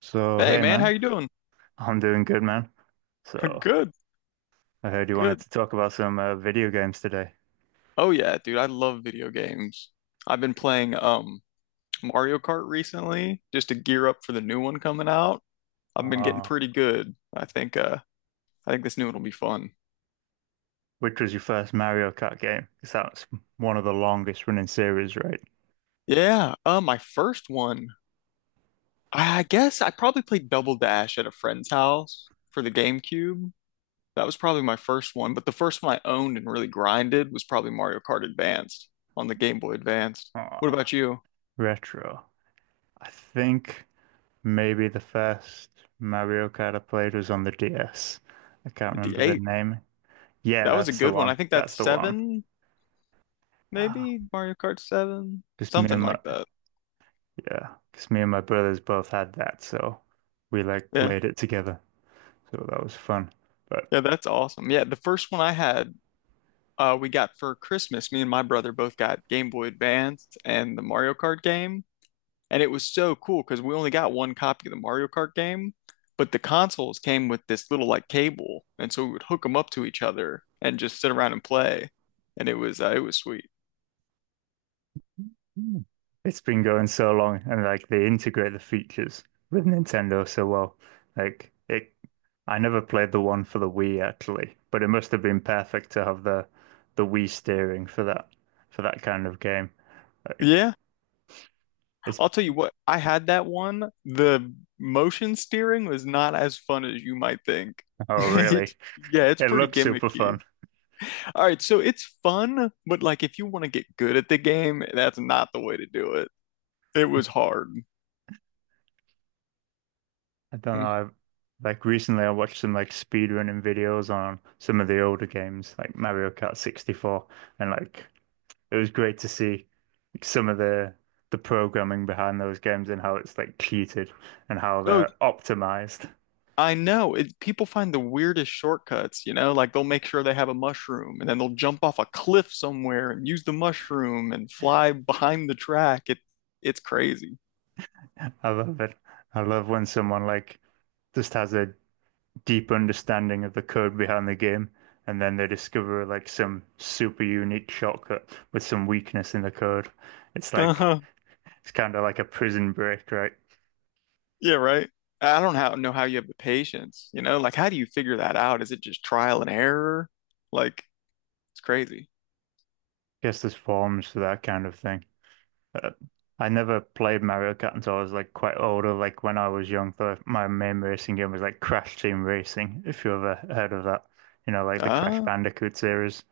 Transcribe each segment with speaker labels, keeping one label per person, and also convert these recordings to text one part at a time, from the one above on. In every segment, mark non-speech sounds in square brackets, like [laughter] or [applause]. Speaker 1: So,
Speaker 2: Hey
Speaker 1: hey
Speaker 2: man, how
Speaker 1: man,
Speaker 2: you doing?
Speaker 1: I'm doing good, man.
Speaker 2: [laughs]
Speaker 1: So,
Speaker 2: Good,
Speaker 1: I heard you wanted
Speaker 2: good.
Speaker 1: to talk about some video games today.
Speaker 2: Oh yeah, dude, I love video games. I've been playing Mario Kart recently just to gear up for the new one coming out. I've been getting
Speaker 1: Uh,
Speaker 2: pretty good. I think this new one will be fun.
Speaker 1: which was your first Mario Kart game? Because that's one of the longest running series, right?
Speaker 2: Yeah, my first one, I guess I probably played Double Dash at a friend's house for the GameCube. That was probably my first one, but the first one I owned and really grinded was probably Mario Kart Advanced on the Game Boy Advanced. What
Speaker 1: Uh,
Speaker 2: about you?
Speaker 1: Retro. I think maybe the first Mario Kart I played was on the DS. I can't
Speaker 2: The
Speaker 1: remember the
Speaker 2: 8?
Speaker 1: name. Yeah,
Speaker 2: That was a
Speaker 1: that's the
Speaker 2: good one. I
Speaker 1: one.
Speaker 2: think
Speaker 1: That's
Speaker 2: that's
Speaker 1: the one.
Speaker 2: seven,
Speaker 1: Ah,
Speaker 2: maybe Mario Kart 7,
Speaker 1: because me
Speaker 2: something
Speaker 1: and my
Speaker 2: like that.
Speaker 1: Yeah, because me and my brothers both had that, so we like
Speaker 2: Yeah.
Speaker 1: played it together. So that was fun. But
Speaker 2: Yeah, that's awesome. Yeah, the first one I had, we got for Christmas. Me and my brother both got Game Boy Advance and the Mario Kart game, and it was so cool because we only got one copy of the Mario Kart game, but the consoles came with this little like cable, and so we would hook them up to each other and just sit around and play, and it was sweet.
Speaker 1: Mm. It's been going so long, and like they integrate the features with Nintendo so well. Like it, I never played the one for the Wii actually, but it must have been perfect to have the Wii steering for that kind of game. Like
Speaker 2: Yeah.
Speaker 1: it's
Speaker 2: I'll tell you what, I had that one. The motion steering was not as fun as you might think. [laughs]
Speaker 1: Oh really?
Speaker 2: It's, yeah, it's
Speaker 1: It
Speaker 2: pretty
Speaker 1: looks super
Speaker 2: gimmicky.
Speaker 1: fun.
Speaker 2: All right, so it's fun, but like if you want to get good at the game, that's not the way to do it. It was hard.
Speaker 1: I don't know.
Speaker 2: Mm.
Speaker 1: Like recently, I watched some like speedrunning videos on some of the older games, like Mario Kart 64, and like it was great to see some of the programming behind those games and how it's like cheated and how
Speaker 2: Oh,
Speaker 1: they're optimized.
Speaker 2: I know. It, people find the weirdest shortcuts, you know, like they'll make sure they have a mushroom and then they'll jump off a cliff somewhere and use the mushroom and fly behind the track. It's crazy.
Speaker 1: [laughs] I love it. I love when someone like just has a deep understanding of the code behind the game and then they discover like some super unique shortcut with some weakness in the code. It's like
Speaker 2: [laughs]
Speaker 1: it's kind of like a prison break, right?
Speaker 2: Yeah, right. I don't know how you have the patience, you know? Like, how do you figure that out? Is it just trial and error? Like, it's crazy.
Speaker 1: Guess there's forms for that kind of thing. Uh, I never played Mario Kart until I was like quite older. Like when I was young, my main racing game was like Crash Team Racing, if you ever heard of that. You know, like the Crash
Speaker 2: Ah,
Speaker 1: Bandicoot series.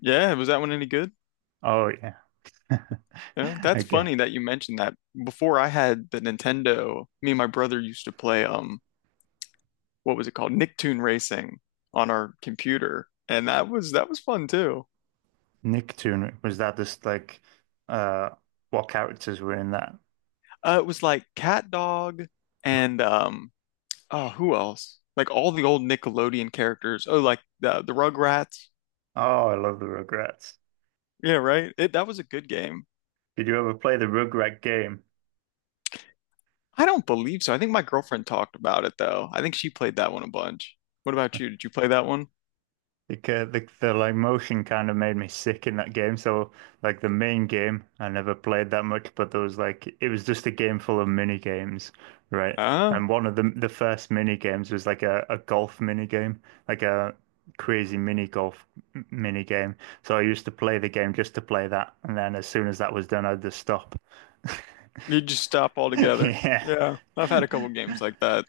Speaker 2: yeah. Was that one any good?
Speaker 1: Oh yeah.
Speaker 2: Yeah.
Speaker 1: [laughs]
Speaker 2: That's
Speaker 1: Okay.
Speaker 2: funny that you mentioned that. Before I had the Nintendo, me and my brother used to play, what was it called? Nicktoon Racing on our computer. And that was fun too.
Speaker 1: Nicktoon, was that just like uh what characters were in that?
Speaker 2: It was like Cat Dog and oh, who else? Like all the old Nickelodeon characters. Oh, like the Rugrats.
Speaker 1: Oh, I love the Rugrats.
Speaker 2: Yeah, right. It, that was a good game.
Speaker 1: Did you ever play the Rugrat game?
Speaker 2: I don't believe so. I think my girlfriend talked about it though. I think she played that one a bunch. What about you? Did you play that one?
Speaker 1: Like the like motion kind of made me sick in that game. So like the main game, I never played that much, but there was like it was just a game full of mini games, right?
Speaker 2: Ah,
Speaker 1: And one of the first mini games was like a golf mini game, like a crazy mini golf mini game. So I used to play the game just to play that, and then as soon as that was done, I'd just stop. [laughs]
Speaker 2: you just stop altogether.
Speaker 1: Yeah.
Speaker 2: Yeah, I've had a couple
Speaker 1: [laughs]
Speaker 2: games like that.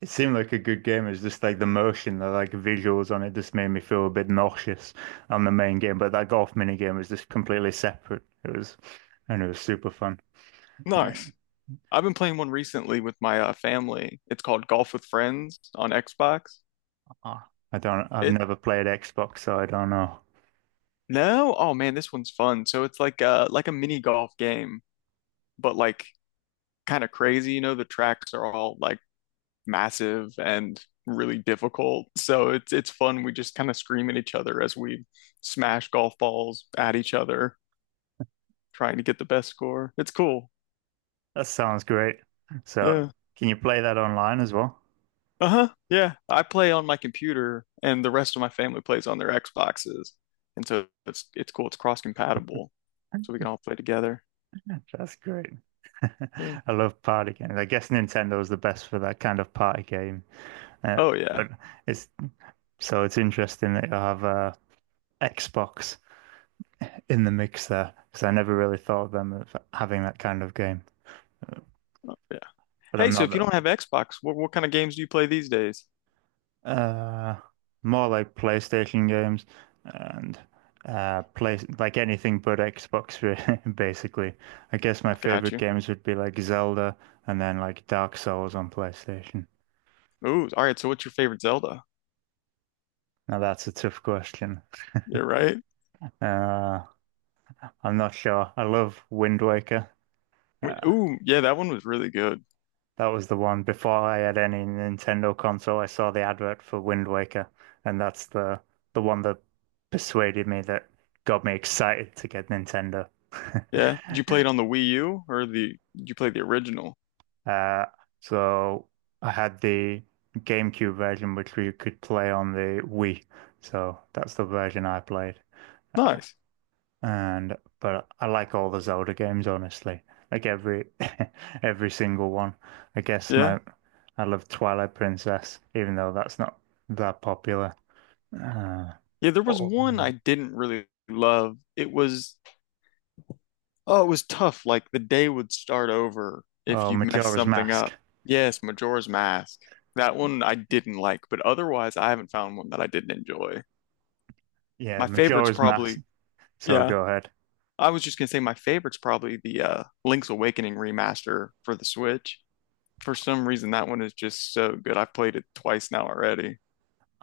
Speaker 1: It seemed like a good game. It's just like the motion, the like visuals on it just made me feel a bit nauseous on the main game. But that golf mini game was just completely separate. And it was super fun. Uh,
Speaker 2: Nice. I've been playing one recently with my family. It's called Golf with Friends on Xbox.
Speaker 1: Ah, I've
Speaker 2: It
Speaker 1: never played Xbox, so I don't know.
Speaker 2: no, oh man, this one's fun. So it's like a mini golf game, but like kind of crazy. You know, the tracks are all like massive and really difficult. So it's fun. We just kind of scream at each other as we smash golf balls at each other, trying to get the best score. It's cool.
Speaker 1: That sounds great. So,
Speaker 2: Yeah.
Speaker 1: can you play that online as well?
Speaker 2: Uh-huh. Yeah. I play on my computer and the rest of my family plays on their Xboxes. And so it's cool. It's cross compatible. So we can all play together.
Speaker 1: That's great. [laughs]
Speaker 2: Yeah.
Speaker 1: I love party games. I guess Nintendo is the best for that kind of party game. Uh,
Speaker 2: Oh yeah.
Speaker 1: but it's so it's interesting that you have a Xbox in the mix there because I never really thought of them as having that kind of game.
Speaker 2: Oh, yeah.
Speaker 1: But
Speaker 2: Hey,
Speaker 1: I'm
Speaker 2: so
Speaker 1: not
Speaker 2: if you
Speaker 1: that.
Speaker 2: don't have Xbox, what kind of games do you play these days?
Speaker 1: Uh, More like PlayStation games and play like anything but Xbox, really, [laughs] basically. I guess my
Speaker 2: Got
Speaker 1: favorite
Speaker 2: you.
Speaker 1: games would be like Zelda and then like Dark Souls on PlayStation.
Speaker 2: Ooh, all right. So what's your favorite Zelda?
Speaker 1: Now that's a tough question.
Speaker 2: Yeah, right.
Speaker 1: Uh, I'm not sure. I love Wind Waker.
Speaker 2: Wait,
Speaker 1: Uh,
Speaker 2: ooh, yeah, that one was really good.
Speaker 1: That was the one. Before I had any Nintendo console, I saw the advert for Wind Waker, and that's the one that persuaded me that got me excited to get Nintendo. [laughs]
Speaker 2: Yeah. Did you play it on the Wii U or the did you play the original?
Speaker 1: Uh, so I had the GameCube version, which we could play on the Wii. So that's the version I played.
Speaker 2: Nice.
Speaker 1: And but I like all the Zelda games, honestly. Like every [laughs] every single one. I guess
Speaker 2: Yeah.
Speaker 1: my I love Twilight Princess, even though that's not that popular. Uh,
Speaker 2: Yeah, there was
Speaker 1: oh,
Speaker 2: one I
Speaker 1: um,
Speaker 2: didn't really love. It was Oh, it was tough. Like the day would start over if
Speaker 1: oh,
Speaker 2: you messed
Speaker 1: Majora's
Speaker 2: something
Speaker 1: Mask.
Speaker 2: up. Yes, Majora's Mask. That one I didn't like, but otherwise I haven't found one that I didn't enjoy.
Speaker 1: Yeah,
Speaker 2: My favorite's
Speaker 1: Majora's Mask.
Speaker 2: probably
Speaker 1: So
Speaker 2: yeah.
Speaker 1: go ahead.
Speaker 2: I was just gonna say my favorite's probably the Link's Awakening remaster for the Switch. For some reason that one is just so good. I've played it twice now already.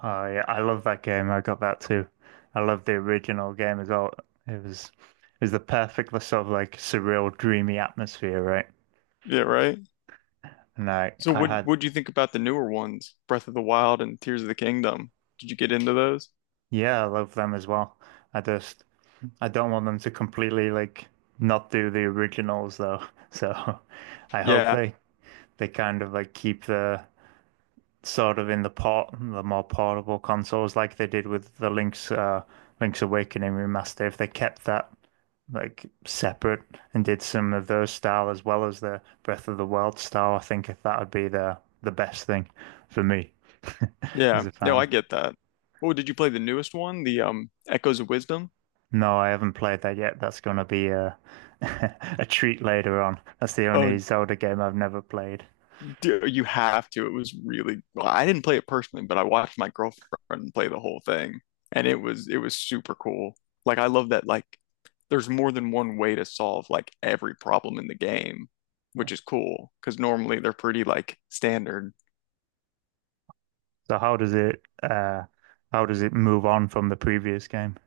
Speaker 1: Oh yeah, I love that game. I got that too. I love the original game as well. It was the perfect sort of like surreal, dreamy atmosphere, right?
Speaker 2: Yeah, right?
Speaker 1: And
Speaker 2: So
Speaker 1: I
Speaker 2: what
Speaker 1: had
Speaker 2: what do you think about the newer ones, Breath of the Wild and Tears of the Kingdom? Did you get into those?
Speaker 1: Yeah, I love them as well. I just I don't want them to completely like not do the originals though. [laughs] So I hope
Speaker 2: Yeah,
Speaker 1: they kind of like keep the sort of in the port the more portable consoles like they did with the Link's Awakening remaster. If they kept that like separate and did some of those style as well as the Breath of the Wild style, I think that would be the best thing for me [laughs]
Speaker 2: yeah.
Speaker 1: as a
Speaker 2: No,
Speaker 1: fan.
Speaker 2: I get that. Oh, did you play the newest one, the Echoes of Wisdom?
Speaker 1: No, I haven't played that yet. That's gonna be a [laughs] a treat later on. That's the
Speaker 2: Oh,
Speaker 1: only Zelda game I've never played.
Speaker 2: dear, you have to. It was really, well, I didn't play it personally, but I watched my girlfriend play the whole thing, and it was super cool. Like I love that like there's more than one way to solve like every problem in the game, which is cool because normally they're pretty like standard.
Speaker 1: So how does it move on from the previous game,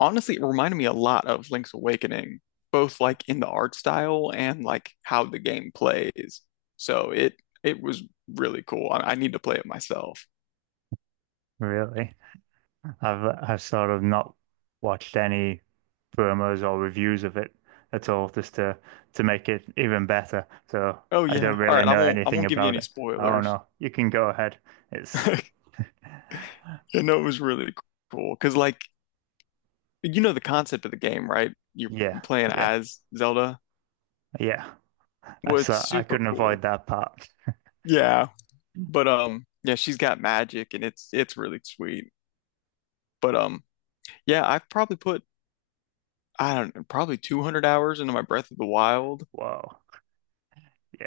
Speaker 2: Honestly, it reminded me a lot of Link's Awakening, both like in the art style and like how the game plays. So it was really cool. I need to play it myself.
Speaker 1: really? I've I've sort of not watched any promos or reviews of it at all, just to make it even better. So
Speaker 2: Oh
Speaker 1: I
Speaker 2: yeah.
Speaker 1: don't
Speaker 2: All
Speaker 1: really
Speaker 2: right.
Speaker 1: know
Speaker 2: I
Speaker 1: anything
Speaker 2: won't give you
Speaker 1: about
Speaker 2: any
Speaker 1: it. Oh
Speaker 2: spoilers.
Speaker 1: no, you can go ahead.
Speaker 2: [laughs]
Speaker 1: It's
Speaker 2: I know, it was really cool because like you know the concept of the game, right? You're
Speaker 1: Yeah,
Speaker 2: playing
Speaker 1: yeah,
Speaker 2: as Zelda.
Speaker 1: yeah. I
Speaker 2: Well, it's
Speaker 1: saw I
Speaker 2: super
Speaker 1: couldn't
Speaker 2: cool.
Speaker 1: avoid that part.
Speaker 2: Yeah. But yeah, she's got magic and it's really sweet. But yeah, I don't know, probably 200 hours into my Breath of the Wild.
Speaker 1: Whoa,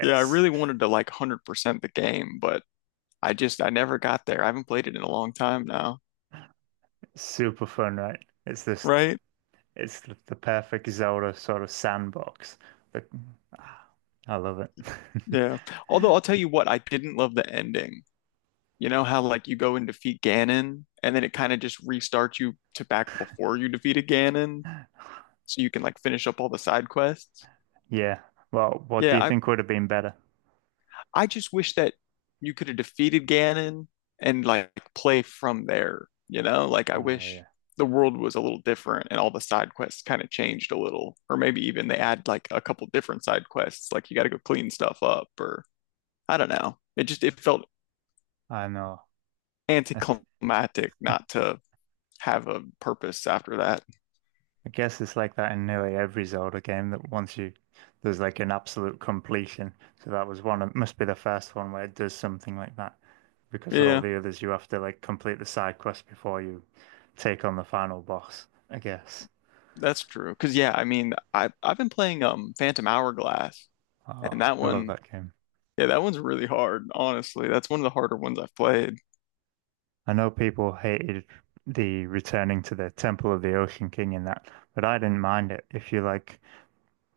Speaker 2: Yeah, I really wanted to like 100% the game, but I never got there. I haven't played it in a long time now,
Speaker 1: super fun, right? It's just
Speaker 2: right?
Speaker 1: it's the perfect Zelda sort of sandbox. The, ah, I love it. [laughs]
Speaker 2: Yeah. Although I'll tell you what, I didn't love the ending. You know how like you go and defeat Ganon and then it kind of just restarts you to back before you defeated Ganon so you can like finish up all the side quests?
Speaker 1: Yeah. Well, what do
Speaker 2: Yeah,
Speaker 1: you think would have been better?
Speaker 2: I just wish that you could have defeated Ganon and like play from there, you know? Like I
Speaker 1: Oh
Speaker 2: wish
Speaker 1: yeah,
Speaker 2: the world was a little different and all the side quests kind of changed a little, or maybe even they add like a couple different side quests, like you got to go clean stuff up, or I don't know. It felt
Speaker 1: I know. I, th
Speaker 2: anticlimactic not to have a purpose after that.
Speaker 1: I guess it's like that in nearly every Zelda game that once you there's like an absolute completion. So that was one. It must be the first one where it does something like that because all
Speaker 2: Yeah,
Speaker 1: the others you have to like complete the side quest before you take on the final boss, I guess.
Speaker 2: that's true. Because yeah, I mean, I've been playing Phantom Hourglass, and
Speaker 1: Oh, I love that game.
Speaker 2: yeah, that one's really hard. Honestly, that's one of the harder ones I've played.
Speaker 1: I know people hated the returning to the Temple of the Ocean King in that, but I didn't mind it. If you like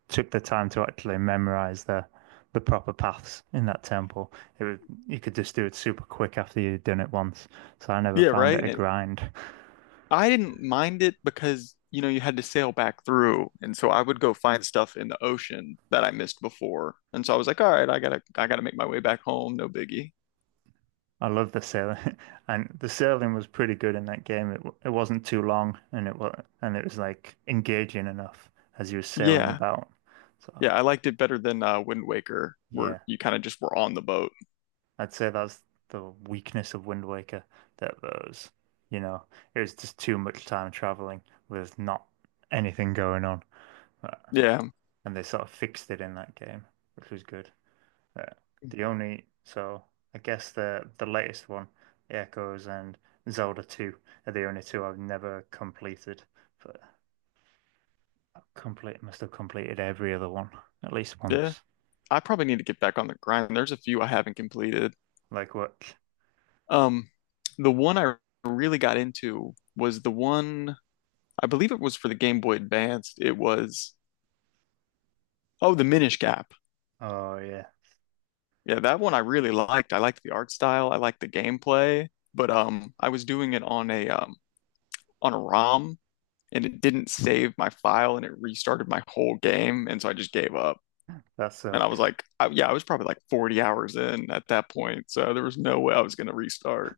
Speaker 1: took the time to actually memorize the proper paths in that temple, it would, you could just do it super quick after you'd done it once. So I never
Speaker 2: Yeah,
Speaker 1: found
Speaker 2: right.
Speaker 1: it a
Speaker 2: And
Speaker 1: grind.
Speaker 2: I didn't mind it because, you know, you had to sail back through. And so I would go find stuff in the ocean that I missed before. And so I was like, all right, I gotta make my way back home, no biggie.
Speaker 1: [laughs] I love the sailing, [laughs] and the sailing was pretty good in that game. It wasn't too long, and it was like engaging enough as you were sailing
Speaker 2: Yeah.
Speaker 1: about. So
Speaker 2: Yeah, I liked it better than Wind Waker, where
Speaker 1: yeah,
Speaker 2: you kind of just were on the boat.
Speaker 1: I'd say that's the weakness of Wind Waker. That was you know, it was just too much time traveling with not anything going on.
Speaker 2: Yeah,
Speaker 1: And they sort of fixed it in that game, which was good. Uh, the only so I guess the latest one, Echoes and Zelda 2 are the only two I've never completed, but I complete must have completed every other one at least
Speaker 2: yeah.
Speaker 1: once.
Speaker 2: I probably need to get back on the grind. There's a few I haven't completed.
Speaker 1: Like what?
Speaker 2: Um, the one I really got into was the one I believe it was for the Game Boy Advance. It was Oh, the Minish Cap.
Speaker 1: Oh yeah,
Speaker 2: Yeah, that one I really liked. I liked the art style. I liked the gameplay, but I was doing it on a ROM, and it didn't save my file, and it restarted my whole game, and so I just gave up.
Speaker 1: that
Speaker 2: And I was
Speaker 1: sucks.
Speaker 2: like, yeah, I was probably like 40 hours in at that point, so there was no way I was gonna restart.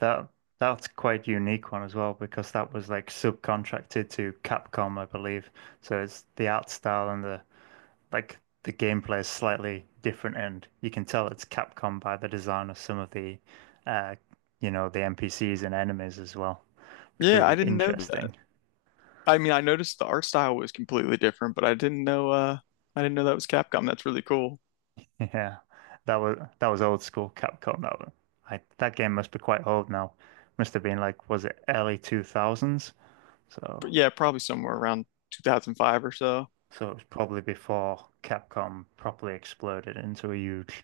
Speaker 1: That that's quite unique one as well because that was like subcontracted to Capcom, I believe. So it's the art style and the like the gameplay is slightly different, and you can tell it's Capcom by the design of some of uh, the NPCs and enemies as well, which
Speaker 2: Yeah,
Speaker 1: was
Speaker 2: I didn't know that.
Speaker 1: interesting. [laughs]
Speaker 2: I mean, I noticed the art style was completely different, but I didn't know that was Capcom. That's really cool.
Speaker 1: Yeah, that was old school Capcom. That game must be quite old now. Must have been like, was it early 2000s? So.
Speaker 2: But yeah, probably somewhere around 2005 or so.
Speaker 1: So it was probably before Capcom properly exploded into a huge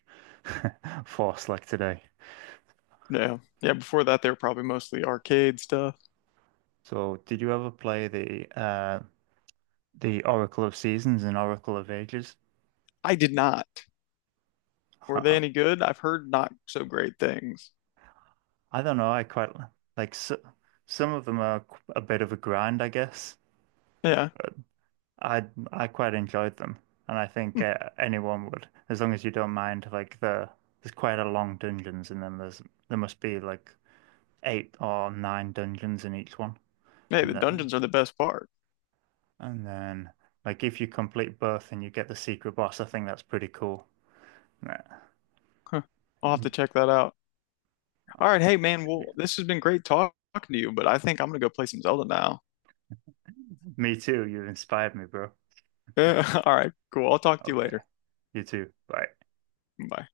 Speaker 1: [laughs] force like today.
Speaker 2: Yeah. Yeah, before that they were probably mostly arcade stuff.
Speaker 1: So did you ever play the Oracle of Seasons and Oracle of Ages.
Speaker 2: I did not.
Speaker 1: [laughs]
Speaker 2: Were they
Speaker 1: I
Speaker 2: any good? I've heard not so great things.
Speaker 1: don't know. I quite like, so some of them are a bit of a grind, I guess.
Speaker 2: Yeah.
Speaker 1: I I quite enjoyed them, and I think
Speaker 2: Hmm.
Speaker 1: anyone would, as long as you don't mind. Like there's quite a long dungeons in them. There must be like eight or nine dungeons in each one,
Speaker 2: Hey,
Speaker 1: and
Speaker 2: the
Speaker 1: then
Speaker 2: dungeons are the best part.
Speaker 1: and then like if you complete both and you get the secret boss, I think that's pretty cool. Yeah.
Speaker 2: Huh. I'll have
Speaker 1: And
Speaker 2: to
Speaker 1: you,
Speaker 2: check that out. All right, hey man,
Speaker 1: yeah.
Speaker 2: well, this has been great talking to you, but I think I'm gonna go play some Zelda now. [laughs]
Speaker 1: Me too. You inspired me, bro.
Speaker 2: Yeah. All right, cool. I'll talk to you
Speaker 1: Okay.
Speaker 2: later.
Speaker 1: You too. Bye.
Speaker 2: Bye.